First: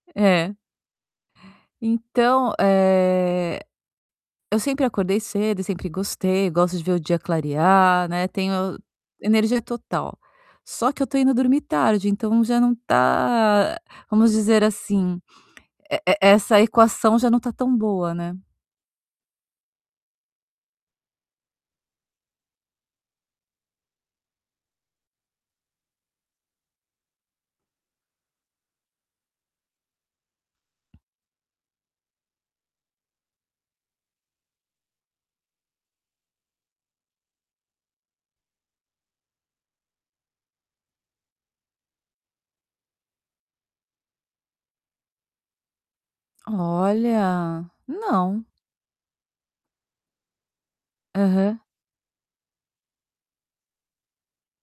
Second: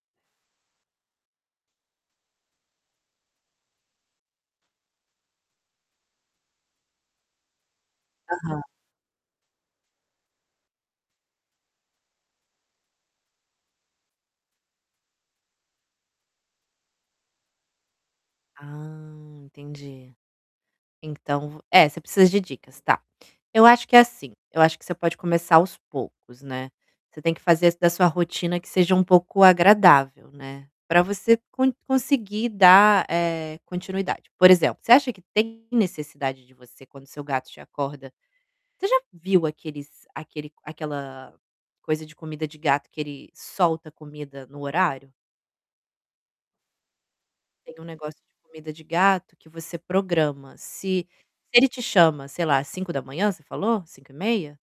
É. Então, eh, eu sempre acordei cedo e sempre gostei, gosto de ver o dia clarear, né, tenho Aham. energia total. Só que eu estou indo dormir tarde, então já não está, vamos dizer assim, e e essa equação já não está tão boa, né? Ah, entendi. Então vo é, você precisa de dicas, tá. Eu acho que é assim, eu acho que você pode começar aos poucos, né. Você tem que fazer da sua rotina que seja um pouco agradável, né. Para você con conseguir dar, eh, continuidade. Por exemplo, você acha que tem necessidade de você quando seu gato te acorda, você já viu aqueles aquele aquela coisa de comida de gato que ele solta comida no horário? Olha, Tem um negócio de não. comida de gato que você programa, se se Aham. ele te chama, sei lá, 5h você falou, 5h30?